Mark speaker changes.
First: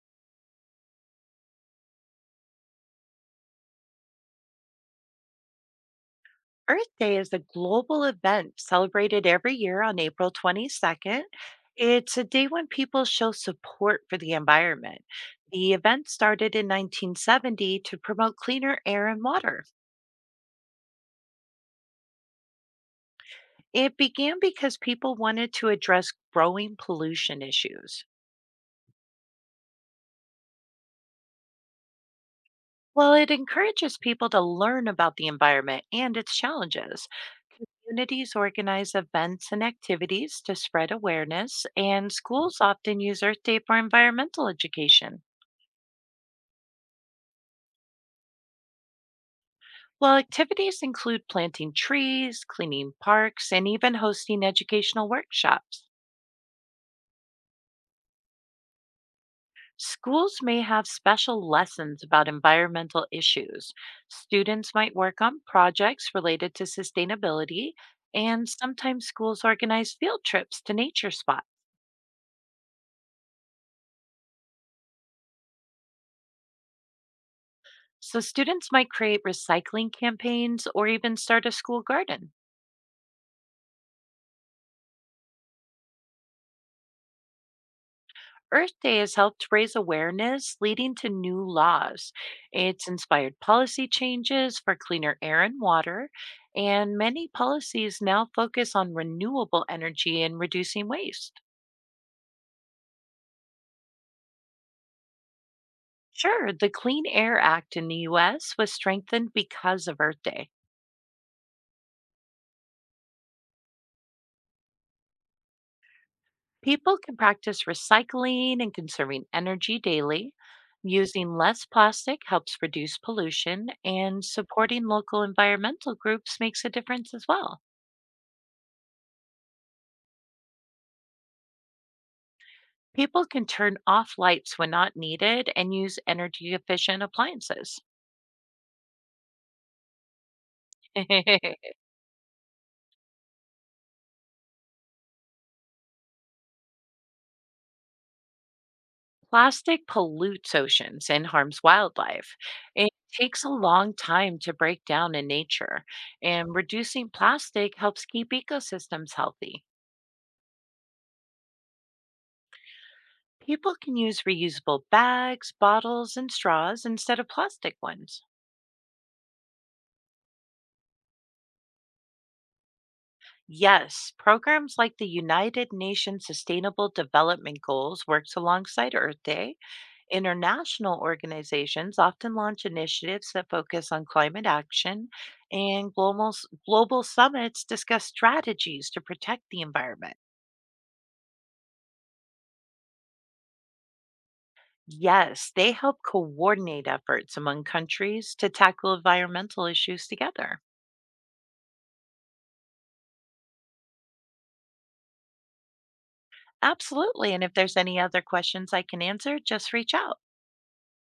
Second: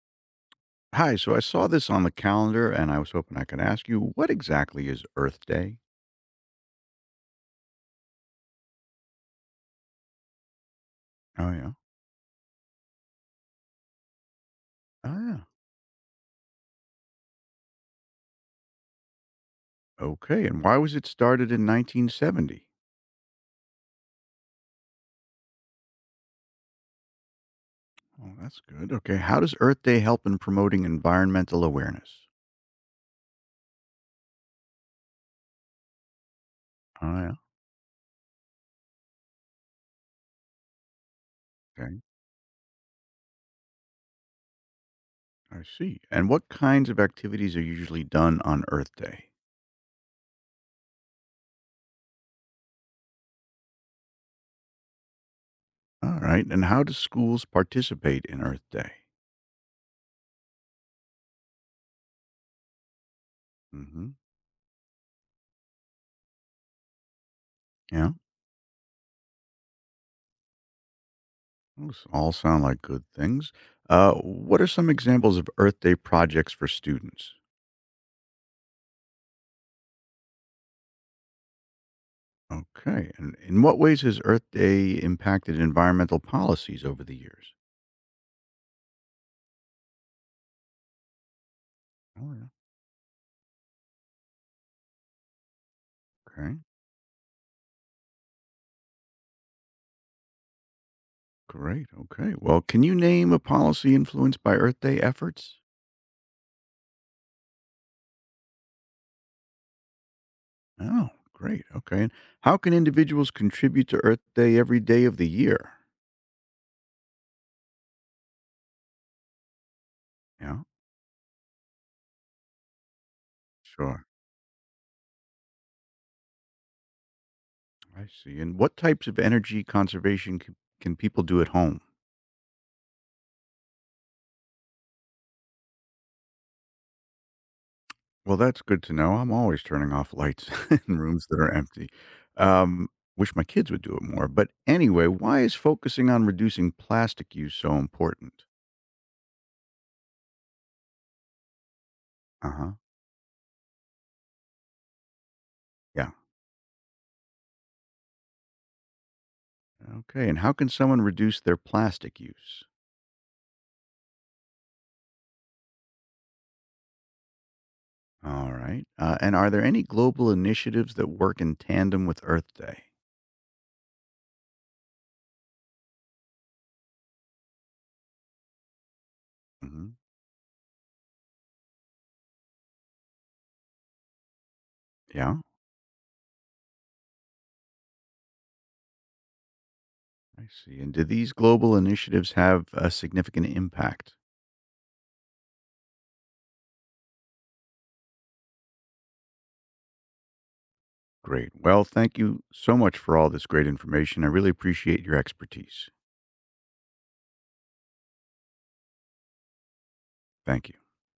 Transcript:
Speaker 1: Hi, so I saw this on the calendar and I was hoping I could ask you what exactly is Earth Day?
Speaker 2: Earth Day is a global event celebrated every year on April 22nd.
Speaker 1: Oh, yeah.
Speaker 2: It's a day when people show support for the environment.
Speaker 1: Oh, yeah.
Speaker 2: The event started in 1970 to promote cleaner air and water.
Speaker 1: Okay. And why was it started in 1970?
Speaker 2: It began because people wanted to address growing pollution issues.
Speaker 1: Oh, that's good. Okay. How does Earth Day help in promoting environmental awareness?
Speaker 2: Well, it encourages people to learn about the environment and its challenges.
Speaker 1: Oh, yeah.
Speaker 2: Communities organize events and activities to spread awareness,
Speaker 1: Okay.
Speaker 2: and schools often use Earth Day for environmental education.
Speaker 1: I see. And what kinds of activities are usually done on Earth Day?
Speaker 2: Well, activities include planting trees, cleaning parks, and even hosting educational workshops.
Speaker 1: All right. And how do schools participate in Earth Day?
Speaker 2: Schools may have special lessons about environmental issues.
Speaker 1: Hmm.
Speaker 2: Students might work on projects related to sustainability,
Speaker 1: Yeah.
Speaker 2: and sometimes schools organize field trips to nature spots.
Speaker 1: Those all sound like good things. What are some examples of Earth Day projects for students?
Speaker 2: So, students might create recycling campaigns or even start a school garden.
Speaker 1: Okay. And in what ways has Earth Day impacted environmental policies over the years?
Speaker 2: Earth Day has helped raise awareness, leading to new laws.
Speaker 1: Oh,
Speaker 2: It's inspired policy changes for cleaner air and water,
Speaker 1: yeah. Okay.
Speaker 2: and many policies now focus on renewable energy and reducing waste.
Speaker 1: Great. Okay. Well, can you name a policy influenced by Earth Day efforts?
Speaker 2: Sure, the Clean Air Act in the US was strengthened because of Earth Day.
Speaker 1: Oh, great. Okay. And how can individuals contribute to Earth Day every day of the year?
Speaker 2: People can practice recycling and conserving energy daily.
Speaker 1: Yeah.
Speaker 2: Using less plastic helps reduce pollution,
Speaker 1: Sure.
Speaker 2: and supporting local environmental groups makes a difference as well.
Speaker 1: I see. And what types of energy conservation can people do at home?
Speaker 2: People can turn off lights when not needed and use energy efficient appliances.
Speaker 1: Well, that's good to know. I'm always turning off lights in rooms that are empty. Um, Wish my kids would do it more. But anyway, why is focusing on reducing plastic use so important?
Speaker 2: Plastic pollutes oceans and harms wildlife.
Speaker 1: Uh huh.
Speaker 2: It takes a long time to break down in nature,
Speaker 1: Yeah.
Speaker 2: and reducing plastic helps keep ecosystems healthy.
Speaker 1: Okay. And how can someone reduce their plastic use?
Speaker 2: People can use reusable bags, bottles, and straws instead of plastic ones.
Speaker 1: All right. And are there any global initiatives that work in tandem with Earth Day?
Speaker 2: Yes, programs like the United Nations Sustainable Development Goals works alongside Earth Day.
Speaker 1: Hmm.
Speaker 2: International organizations often launch initiatives that focus on climate action,
Speaker 1: Yeah.
Speaker 2: and global, global summits discuss strategies to protect the environment.
Speaker 1: I see. And do these global initiatives have a significant impact?
Speaker 2: Yes, they help coordinate efforts among countries to tackle environmental issues together.
Speaker 1: Great. Well, thank you so much for all this great information. I really appreciate your expertise.
Speaker 2: Absolutely. And if there's any other questions I can answer, just reach out.
Speaker 1: Thank you.